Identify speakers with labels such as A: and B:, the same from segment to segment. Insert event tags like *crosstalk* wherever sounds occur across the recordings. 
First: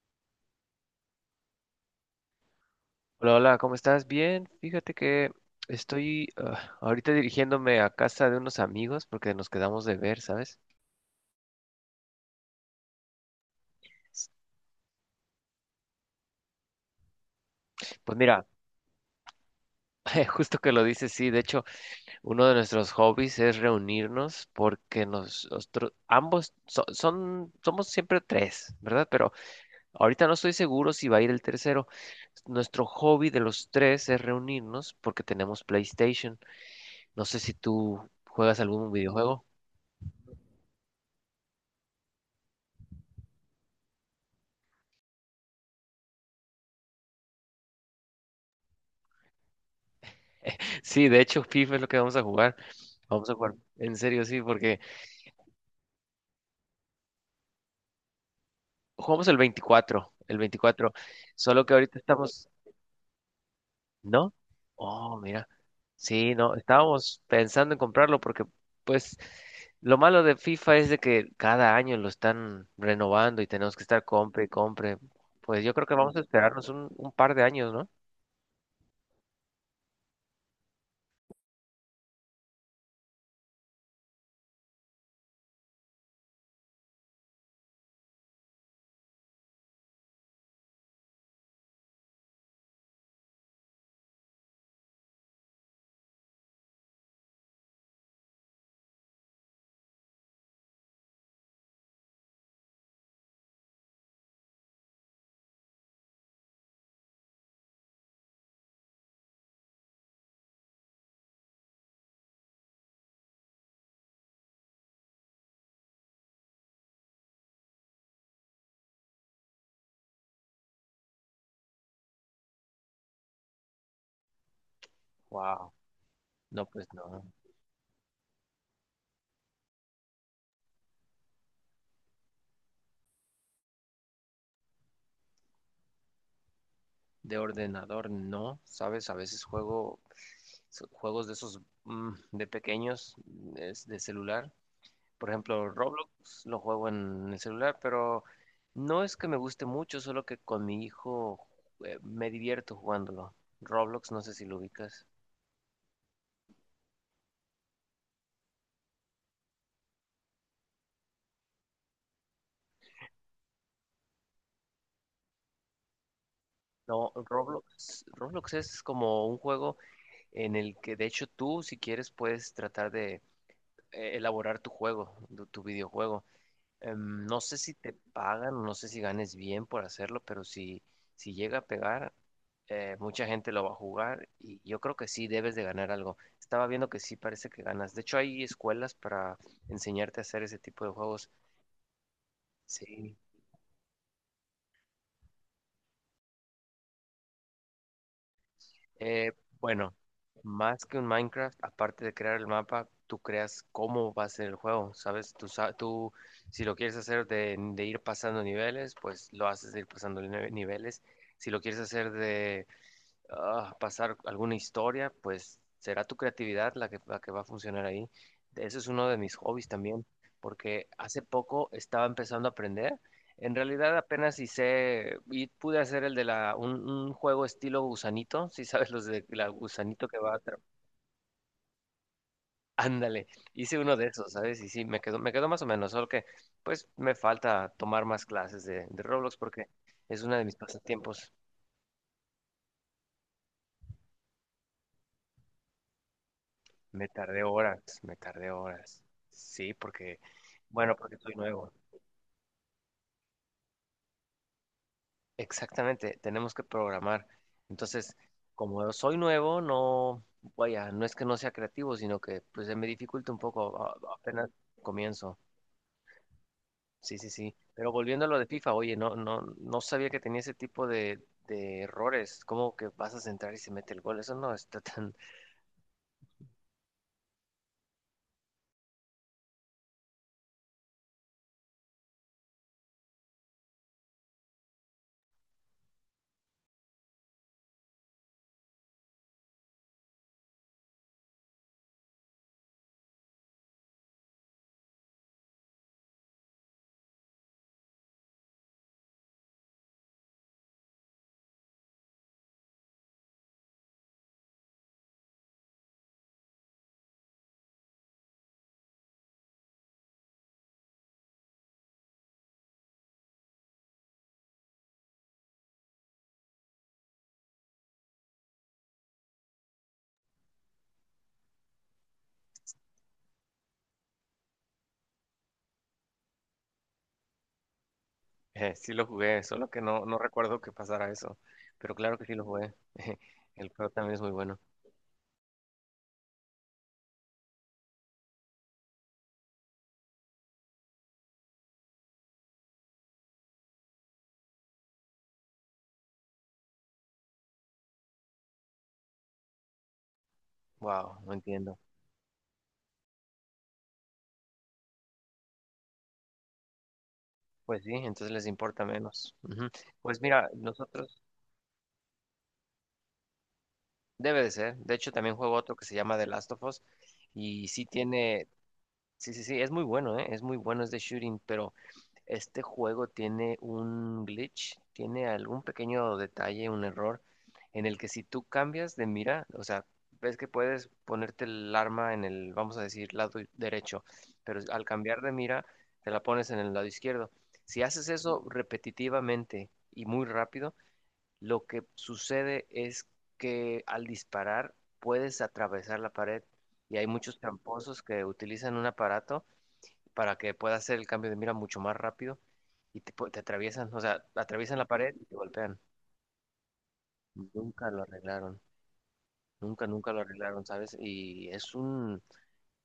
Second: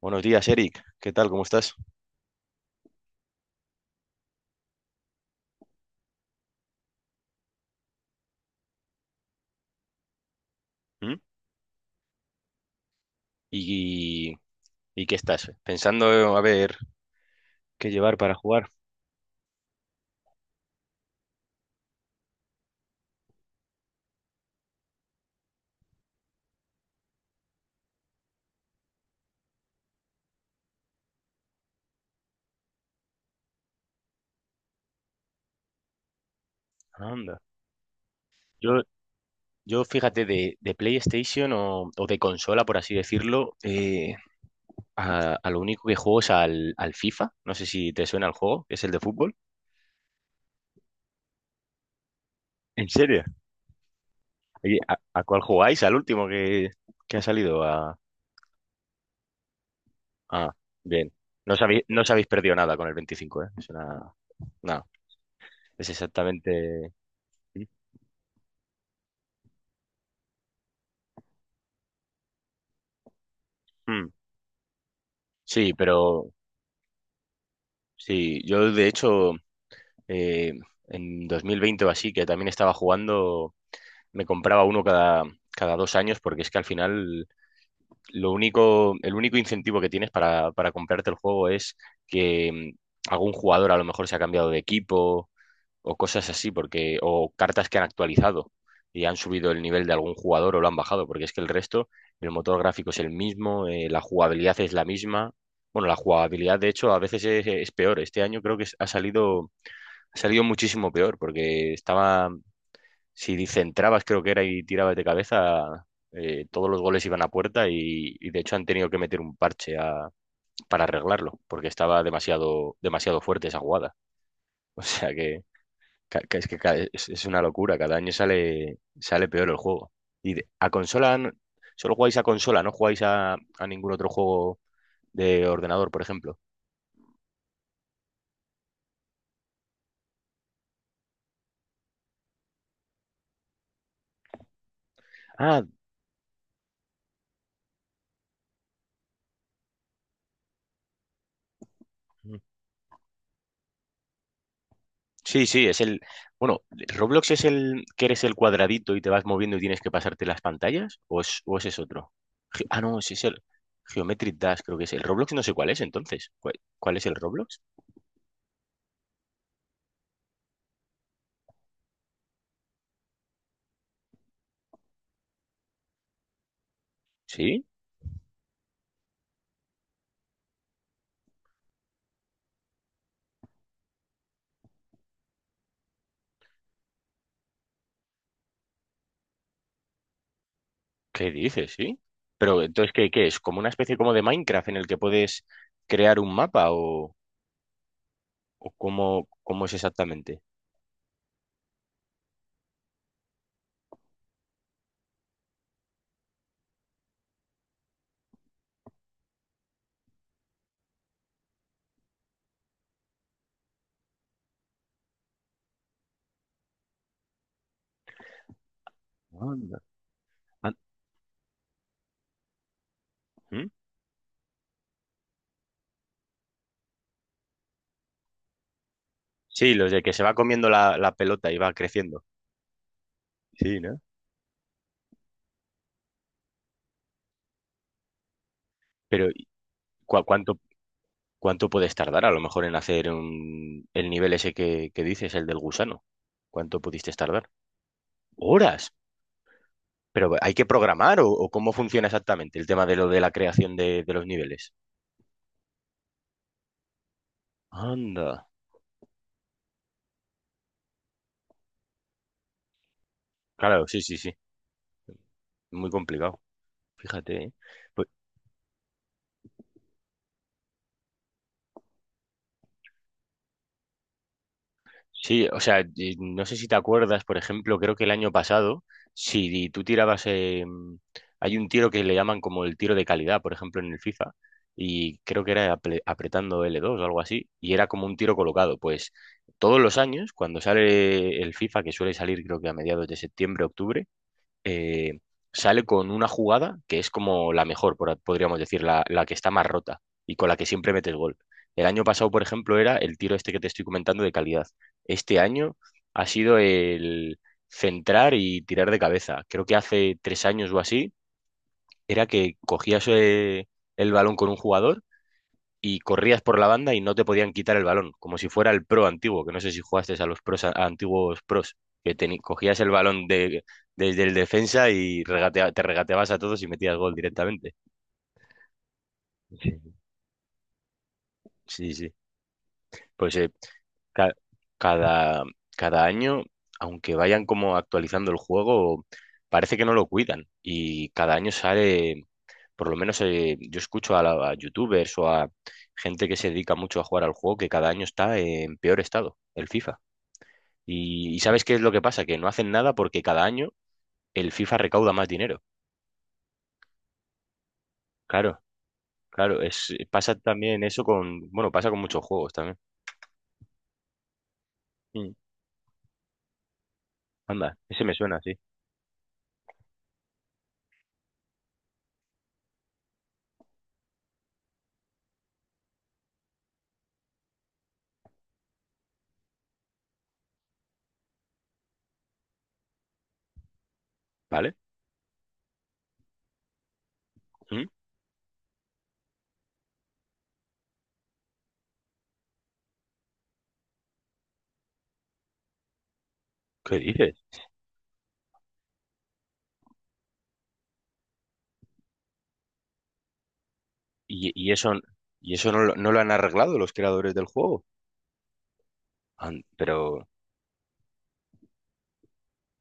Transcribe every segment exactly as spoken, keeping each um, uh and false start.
A: Buenos días, Eric. ¿Qué tal? ¿Cómo estás?
B: Hola, hola, ¿cómo estás? Bien, fíjate que estoy ah, ahorita dirigiéndome a casa de unos amigos porque nos quedamos de ver, ¿sabes?
A: ¿Mm? ¿Y, y qué estás pensando a ver qué llevar
B: Pues
A: para
B: mira,
A: jugar?
B: *laughs* justo que lo dices, sí, de hecho, uno de nuestros hobbies es reunirnos porque nos- nosotros ambos so- son, somos siempre tres, ¿verdad? Pero ahorita no estoy seguro si va a ir el tercero. Nuestro hobby de los tres es reunirnos porque tenemos PlayStation. No
A: Anda.
B: sé si tú juegas
A: Yo,
B: algún videojuego.
A: yo fíjate, de, de PlayStation o, o de consola, por así decirlo, eh, a, a lo único que juego es al, al FIFA. No sé si te suena el juego, que es el de fútbol.
B: Sí, de hecho, FIFA es lo que vamos a jugar.
A: ¿En serio?
B: Vamos a jugar, en serio, sí,
A: Oye,
B: porque
A: ¿a, a cuál jugáis? ¿Al último que, que ha salido? A,
B: jugamos el veinticuatro, el
A: ah,
B: veinticuatro.
A: Bien. No os
B: Solo que
A: habéis,
B: ahorita
A: no os habéis
B: estamos,
A: perdido nada con el veinticinco, ¿eh? Es una.
B: ¿no?
A: No,
B: Oh, mira.
A: es
B: Sí, no,
A: exactamente.
B: estábamos pensando en comprarlo porque, pues, lo malo de FIFA es de que cada año lo están renovando y tenemos que estar
A: Mm.
B: compre y compre. Pues
A: Sí,
B: yo creo que vamos a
A: pero
B: esperarnos un, un par de años, ¿no?
A: sí, yo de hecho eh, en dos mil veinte o así, que también estaba jugando, me compraba uno cada, cada dos años, porque es que al final lo único, el único incentivo que tienes para, para comprarte el juego es que mm, algún jugador a lo mejor se ha cambiado de equipo o cosas así, porque, o cartas que han actualizado y han subido el nivel de algún jugador o lo han bajado, porque es que el resto, el motor gráfico es el mismo, eh, la jugabilidad es la misma. Bueno, la jugabilidad, de hecho, a veces es, es peor. Este año creo que ha salido salió muchísimo peor, porque estaba, si centrabas, creo que era, y tirabas de cabeza, eh, todos los goles iban a puerta y, y de hecho han tenido que meter un parche a- para arreglarlo porque estaba demasiado, demasiado fuerte esa jugada. *laughs* O sea que,
B: Wow.
A: ca- que es que
B: No,
A: ca-
B: pues
A: es,
B: no.
A: es una locura, cada año sale, sale peor el juego. Y de- a consola, n- solo jugáis a consola, no jugáis a, a ningún otro juego de ordenador, por ejemplo.
B: De ordenador, no, sabes, a veces juego so- juegos de esos mm, de pequeños, es de celular. Por
A: Ah,
B: ejemplo, Roblox lo juego en el celular, pero no es que me guste mucho, solo que con mi hijo eh, me divierto jugándolo. Roblox, no sé si lo ubicas.
A: sí, sí, es el. Bueno, ¿Roblox es el que eres el cuadradito y te vas moviendo y tienes que pasarte las pantallas? ¿O es, o ese es otro? Ge- Ah, no, ese es el Geometric Dash. Creo que es el Roblox. No sé cuál es entonces. ¿Cuál, cuál es
B: No,
A: el Roblox?
B: Roblox, Roblox es como un juego en el que de hecho tú, si quieres, puedes tratar de eh, elaborar tu juego, tu tu videojuego. Em, no sé
A: ¿Sí?
B: si te pagan o no sé si ganes bien por hacerlo, pero si, si llega a pegar, eh, mucha gente lo va a jugar y yo creo que sí debes de ganar algo. Estaba viendo que sí parece que ganas. De hecho, hay escuelas para enseñarte a hacer ese tipo de juegos.
A: ¿Qué dices? ¿Sí? Pero entonces, ¿qué,
B: Sí,
A: qué es? ¿Como una especie como de Minecraft en el que puedes crear un mapa o, o
B: Eh,
A: cómo, cómo es
B: bueno,
A: exactamente?
B: más que un Minecraft, aparte de crear el mapa, tú creas cómo va a ser el juego, ¿sabes? Tú, sa- tú si lo quieres hacer de, de ir pasando niveles, pues lo haces de ir pasando nive- niveles. Si lo quieres hacer de ah, pasar alguna historia, pues será tu creatividad la que, la que va a funcionar ahí. Ese es uno de mis hobbies
A: Anda.
B: también,
A: An-
B: porque hace poco estaba empezando a aprender. En
A: ¿Mm?
B: realidad apenas hice y pude hacer el de la un, un juego estilo gusanito, si sabes los de la
A: Sí, los
B: gusanito.
A: de que
B: Que
A: se
B: va
A: va
B: a tra-
A: comiendo la, la pelota y va creciendo.
B: Ándale, hice
A: Sí,
B: uno
A: ¿no?
B: de esos, ¿sabes? Y sí, me quedó, me quedó más o menos, solo que pues me falta tomar más clases de, de
A: Pero
B: Roblox
A: ¿y
B: porque es
A: cua-
B: una de mis
A: ¿cuánto
B: pasatiempos.
A: ¿Cuánto puedes tardar a lo mejor en hacer un- el nivel ese que, que dices, el del gusano? ¿Cuánto
B: Me
A: pudiste
B: tardé
A: tardar?
B: horas, me tardé
A: Horas.
B: horas. Sí, porque,
A: Pero hay que
B: bueno, porque
A: programar, o,
B: soy
A: o
B: nuevo.
A: cómo funciona exactamente el tema de lo de la creación de, de los niveles.
B: Exactamente, tenemos que programar. Entonces,
A: Anda.
B: como soy nuevo, no, vaya, no es que no sea creativo, sino que pues se me dificulta un poco, a-
A: Claro, sí,
B: a-
A: sí, sí.
B: apenas comienzo.
A: Muy complicado.
B: Sí, sí,
A: Fíjate,
B: sí.
A: ¿eh?
B: Pero
A: Pues.
B: volviendo a lo de FIFA, oye, no, no, no sabía que tenía ese tipo de, de errores. ¿Cómo que vas a centrar y se mete el gol? Eso no está tan. *laughs*
A: Sí, o sea, y no sé si te acuerdas, por ejemplo. Creo que el año pasado, si tú tirabas, eh, hay un tiro que le llaman como el tiro de calidad, por ejemplo, en el FIFA, y creo que era apre- apretando L dos o algo así, y era como un tiro colocado. Pues todos los años, cuando sale el FIFA, que suele salir creo que a mediados de septiembre, octubre, eh, sale con una jugada que es como la mejor, por- podríamos decir, la, la que está más rota y con la que siempre metes gol. El año pasado, por ejemplo, era el tiro este que te estoy comentando de calidad. Este año ha sido el centrar y tirar de cabeza. Creo que hace tres años o así era que cogías eh, el balón con un jugador y corrías por la banda y no te podían quitar el balón, como si fuera el pro antiguo, que no sé si jugaste a los pros, a antiguos pros, que teni- cogías el balón de, desde el defensa y regatea- te regateabas a todos y metías gol directamente.
B: Eh, sí lo jugué, solo que
A: Sí,
B: no, no recuerdo que pasara eso. Pero
A: sí,
B: claro
A: sí.
B: que sí lo jugué. *laughs*
A: Pues eh,
B: El juego también es muy
A: ca-
B: bueno.
A: cada, cada año, aunque vayan como actualizando el juego, parece que no lo cuidan, y cada año sale. Por lo menos, eh, yo escucho a, la- a youtubers o a gente que se dedica mucho a jugar al juego que cada año está en peor estado, el FIFA.
B: Wow, no
A: Y, y ¿sabes
B: entiendo.
A: qué es lo que pasa? Que no hacen nada porque cada año el FIFA recauda más dinero.
B: Pues sí, entonces les
A: Claro,
B: importa menos.
A: claro,
B: Ujú.
A: es,
B: Pues
A: pasa
B: mira,
A: también eso
B: nosotros.
A: con, bueno, pasa con muchos juegos también.
B: Debe de ser. De hecho, también
A: Mm,
B: juego otro que se llama The Last of Us. Y
A: Anda,
B: sí
A: ese me suena,
B: tiene.
A: sí.
B: Sí, sí, sí. Es muy bueno, ¿eh? Es muy bueno, es de shooting. Pero este juego tiene un glitch. Tiene algún pequeño detalle, un error. En el que si tú cambias de mira, o sea, ves que puedes ponerte el arma en el, vamos a decir, lado derecho. Pero
A: ¿Vale?
B: al cambiar de mira, te la pones en el lado izquierdo. Si
A: Mm.
B: haces eso repetitivamente y muy rápido lo que sucede es que al disparar puedes atravesar la pared y
A: ¿Qué
B: hay muchos
A: dices?
B: tramposos que utilizan un aparato para que puedas hacer el cambio de mira mucho más rápido y te, pu- te atraviesan, o sea,
A: ¿Y, y
B: atraviesan la
A: eso,
B: pared y te
A: y eso
B: golpean.
A: no, lo- no lo han arreglado los creadores del juego?
B: Nunca lo arreglaron,
A: An-
B: nunca, nunca lo
A: Pero
B: arreglaron, ¿sabes? Y es un,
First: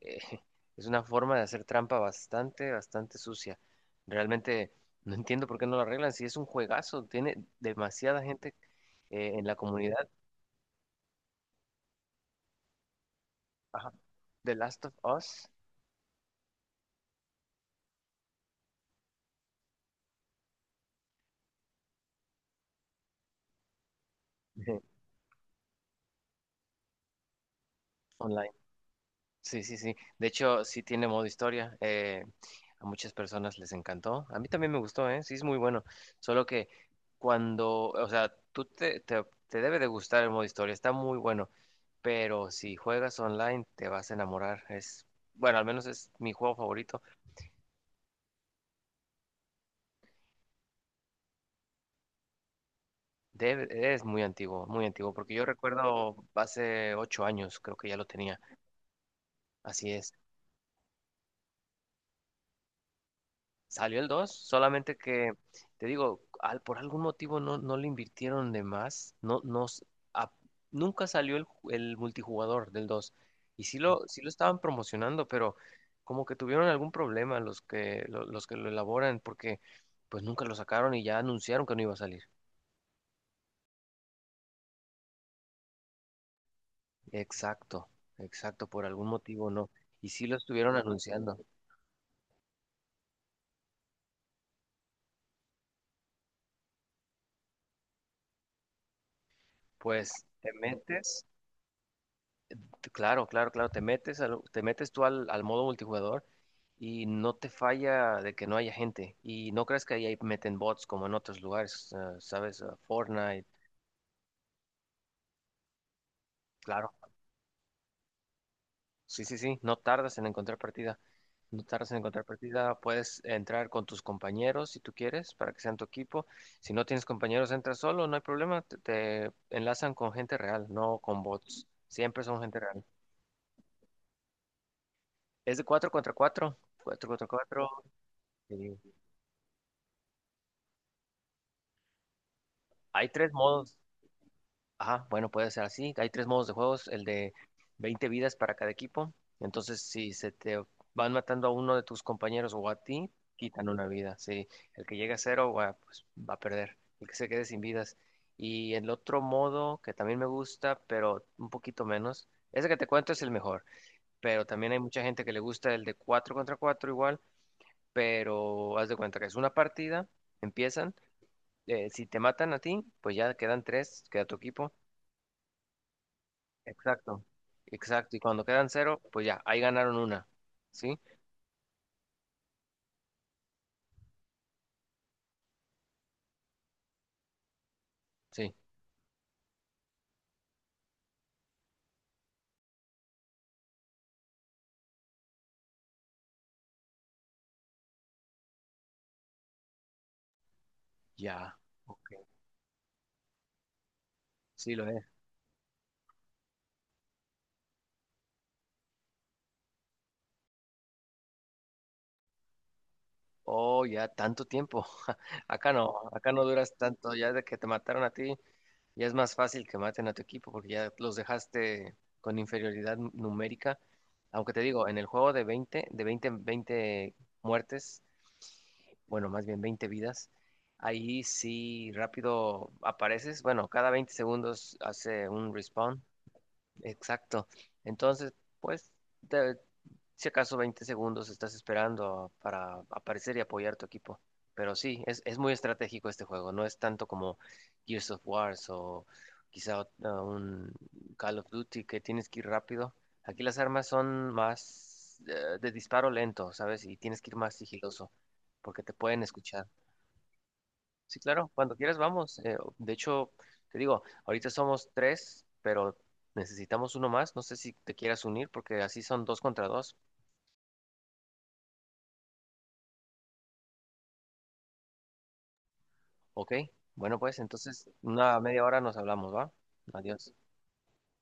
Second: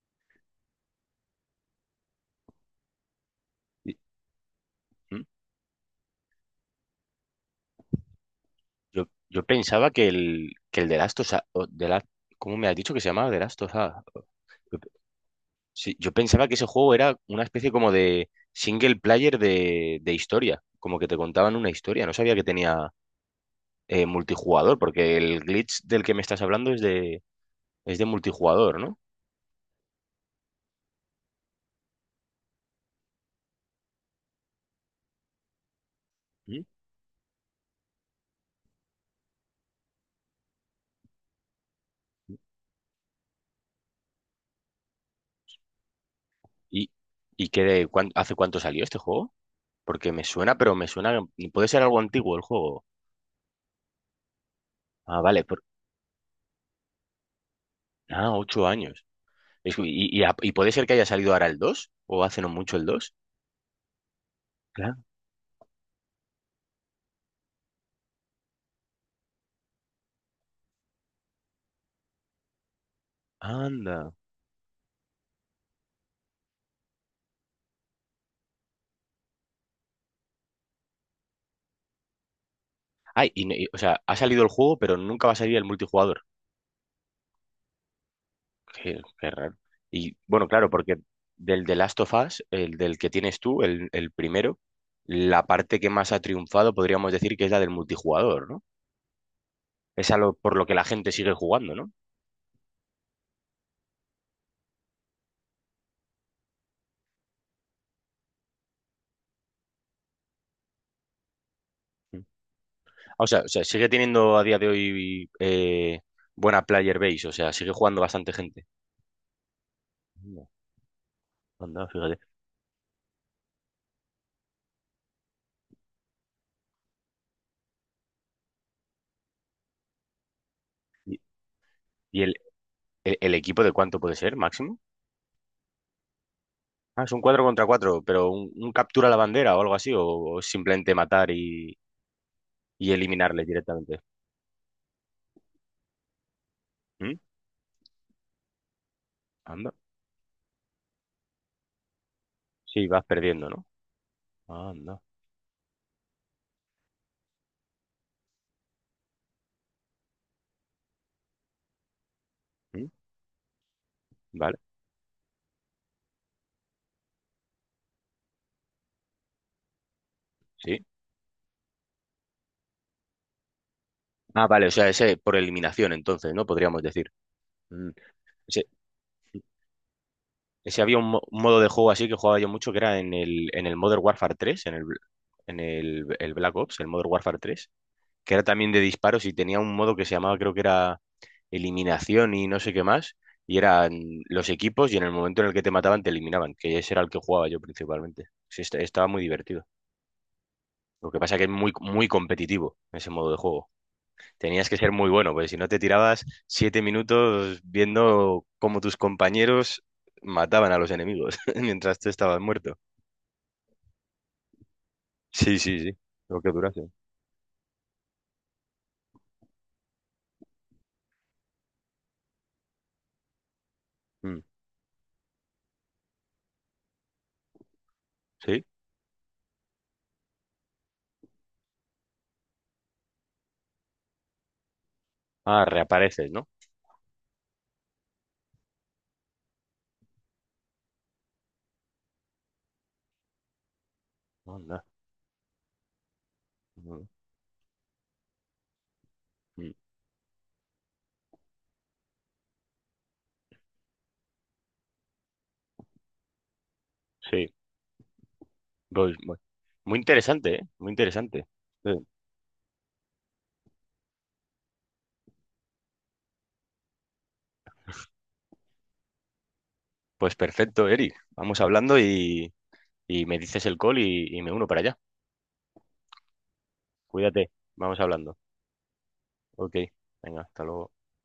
B: eh, *laughs* es una forma de hacer trampa bastante, bastante sucia.
A: y-
B: Realmente no
A: mm,
B: entiendo por qué no lo arreglan, si es un juegazo, tiene demasiada gente
A: yo,
B: eh,
A: yo
B: en la
A: pensaba
B: comunidad.
A: que el, que el de Last of Us- o- de la- ¿cómo me has dicho que se llamaba? De Last of
B: Ajá.
A: Us.
B: The Last of Us.
A: Sí, yo pensaba que ese juego era una especie como de single player de, de historia, como que te contaban una historia. No sabía que tenía eh, multijugador,
B: Ujú.
A: porque el glitch del que me estás hablando es de, es de
B: Online.
A: multijugador, ¿no?
B: Sí, sí, sí. De hecho, sí tiene modo historia. Eh, a muchas personas les encantó. A mí también me gustó, ¿eh? Sí, es muy bueno. Solo
A: ¿Mm?
B: que cuando, o sea, tú te, te, te debe de gustar el modo historia. Está muy bueno. Pero si juegas online, te vas a enamorar. Es, bueno, al menos es mi juego
A: ¿Y,
B: favorito.
A: y qué de, cuán- hace cuánto salió este juego? Porque me suena, pero me suena, puede ser algo antiguo el juego.
B: Debe- es muy antiguo, muy antiguo.
A: Ah,
B: Porque
A: vale,
B: yo
A: por,
B: recuerdo hace ocho años, creo que ya lo
A: ah,
B: tenía.
A: ocho años. Es- y,
B: Así es.
A: y, a- y puede ser que haya salido ahora el dos o hace no mucho el dos.
B: Salió el dos solamente
A: Claro.
B: que, te digo, al- por algún motivo no, no le invirtieron de más. No, no, s- a- nunca salió el, ju- el multijugador del dos. Y sí lo,
A: Anda.
B: sí lo estaban promocionando, pero como que tuvieron algún problema los que lo, los que lo elaboran, porque pues nunca lo sacaron y ya anunciaron que no iba a salir.
A: Ay, y, no- y- o sea, ha salido el juego, pero nunca va a salir el multijugador.
B: Exacto, exacto, por
A: Qué,
B: algún
A: qué
B: motivo
A: raro.
B: no. Y
A: Y
B: sí lo
A: bueno, claro,
B: estuvieron
A: porque
B: anunciando.
A: del The Last of Us, el del que tienes tú, el, el primero, la parte que más ha triunfado, podríamos decir que es la del multijugador, ¿no?
B: Pues
A: Es a lo,
B: te
A: por lo que la gente
B: metes,
A: sigue jugando, ¿no?
B: claro, claro, claro, te metes, al- te metes tú al al modo multijugador y no te falla de que no haya gente. Y no creas que ahí hay- meten bots como en otros lugares, eh,
A: Mm.
B: ¿sabes? Eh,
A: O sea,
B: Fortnite,
A: o sea, sigue teniendo a día de hoy, eh, buena
B: claro.
A: player base, o sea, sigue jugando bastante gente.
B: Sí, sí, sí, no tardas en
A: No,
B: encontrar partida. No
A: anda,
B: tardas en
A: fíjate.
B: encontrar partida. Puedes entrar con tus compañeros si tú quieres, para que sean tu equipo. Si no tienes compañeros, entras solo, no hay problema. Te, te enlazan con gente real, no
A: ¿Y,
B: con bots.
A: y
B: Siempre
A: el,
B: son gente real.
A: el- el equipo de cuánto puede ser, máximo?
B: Es de cuatro contra cuatro,
A: Ah,
B: cuatro
A: es un
B: contra
A: cuatro contra
B: cuatro.
A: cuatro, pero un, un captura a la bandera o algo así, o, o simplemente matar y, y
B: Hay tres
A: eliminarles
B: modos.
A: directamente.
B: Ajá, bueno, puede ser así. Hay tres modos de juegos, el
A: ¿Mm?
B: de veinte vidas para cada equipo.
A: Anda.
B: Entonces, si se te van matando a uno de tus compañeros o a
A: Sí, vas
B: ti,
A: perdiendo, ¿no?
B: quitan una vida. Si el que
A: Anda.
B: llega a cero, va, pues va a perder. El que se quede sin vidas. Y el otro modo que también me gusta, pero un poquito menos, ese que te
A: Mm,
B: cuento es el mejor. Pero
A: vale,
B: también hay mucha gente que le gusta el de cuatro contra cuatro igual, pero haz de cuenta que es una partida,
A: sí.
B: empiezan. Eh, si te matan a ti, pues ya quedan tres, queda tu
A: Ah, vale, o
B: equipo.
A: sea, ese por eliminación, entonces, ¿no? Podríamos decir.
B: Exacto.
A: Mm,
B: Exacto, y cuando
A: Ese,
B: quedan cero, pues ya, ahí ganaron una.
A: ese
B: ¿Sí?
A: había un, mo- un modo de juego así que jugaba yo mucho, que era en el, en el Modern Warfare tres, en el, en el, el Black Ops, el Modern Warfare tres, que era
B: Sí,
A: también de disparos, y tenía un modo que se llamaba, creo que era eliminación y no sé qué más, y eran los equipos y en el momento en el que te mataban te eliminaban, que ese era el que jugaba yo principalmente. Sí, est- estaba muy divertido. Lo que pasa que es
B: ya,
A: muy,
B: ok.
A: muy competitivo ese modo de juego. Tenías
B: Sí
A: que
B: lo
A: ser
B: es.
A: muy bueno, porque si no, te tirabas siete minutos viendo cómo tus compañeros mataban a los enemigos *laughs* mientras tú estabas muerto.
B: Oh, ya, tanto tiempo. *laughs*
A: Sí,
B: Acá
A: sí, sí.
B: no, acá
A: Lo
B: no
A: que
B: duras
A: durase.
B: tanto. Ya de que te mataron a ti, ya es más fácil que maten a tu equipo porque ya los dejaste con inferioridad nu- numérica.
A: Mm,
B: Aunque te digo, en el juego de veinte, de veinte, veinte muertes,
A: sí.
B: bueno, más bien veinte vidas, ahí sí rápido apareces. Bueno, cada veinte segundos hace un
A: Ah,
B: respawn.
A: reapareces, ¿no?
B: Exacto. Entonces, pues, te- si acaso veinte segundos estás esperando para aparecer y apoyar tu equipo. Pero
A: Anda.
B: sí, es, es muy estratégico este juego. No es tanto
A: Mm,
B: como Gears of Wars o
A: mm,
B: quizá ot- ah, un Call of Duty que tienes que ir rápido. Aquí las armas son más eh, de disparo lento, ¿sabes? Y tienes que ir más
A: sí.
B: sigiloso porque te
A: Pues,
B: pueden
A: mu-
B: escuchar.
A: muy interesante, ¿eh? Muy
B: Sí,
A: interesante.
B: claro, cuando
A: Sí.
B: quieras vamos. Eh, de hecho, te digo, ahorita somos tres, pero necesitamos uno más. No sé si te quieras unir porque así son dos contra dos.
A: Pues perfecto, Eric. Vamos hablando y, y me dices el call y, y me uno para allá.
B: Ok, bueno, pues
A: Cuídate.
B: entonces
A: Vamos
B: una
A: hablando.
B: media hora nos hablamos, ¿va?
A: Ok.
B: Adiós.
A: Venga, hasta luego.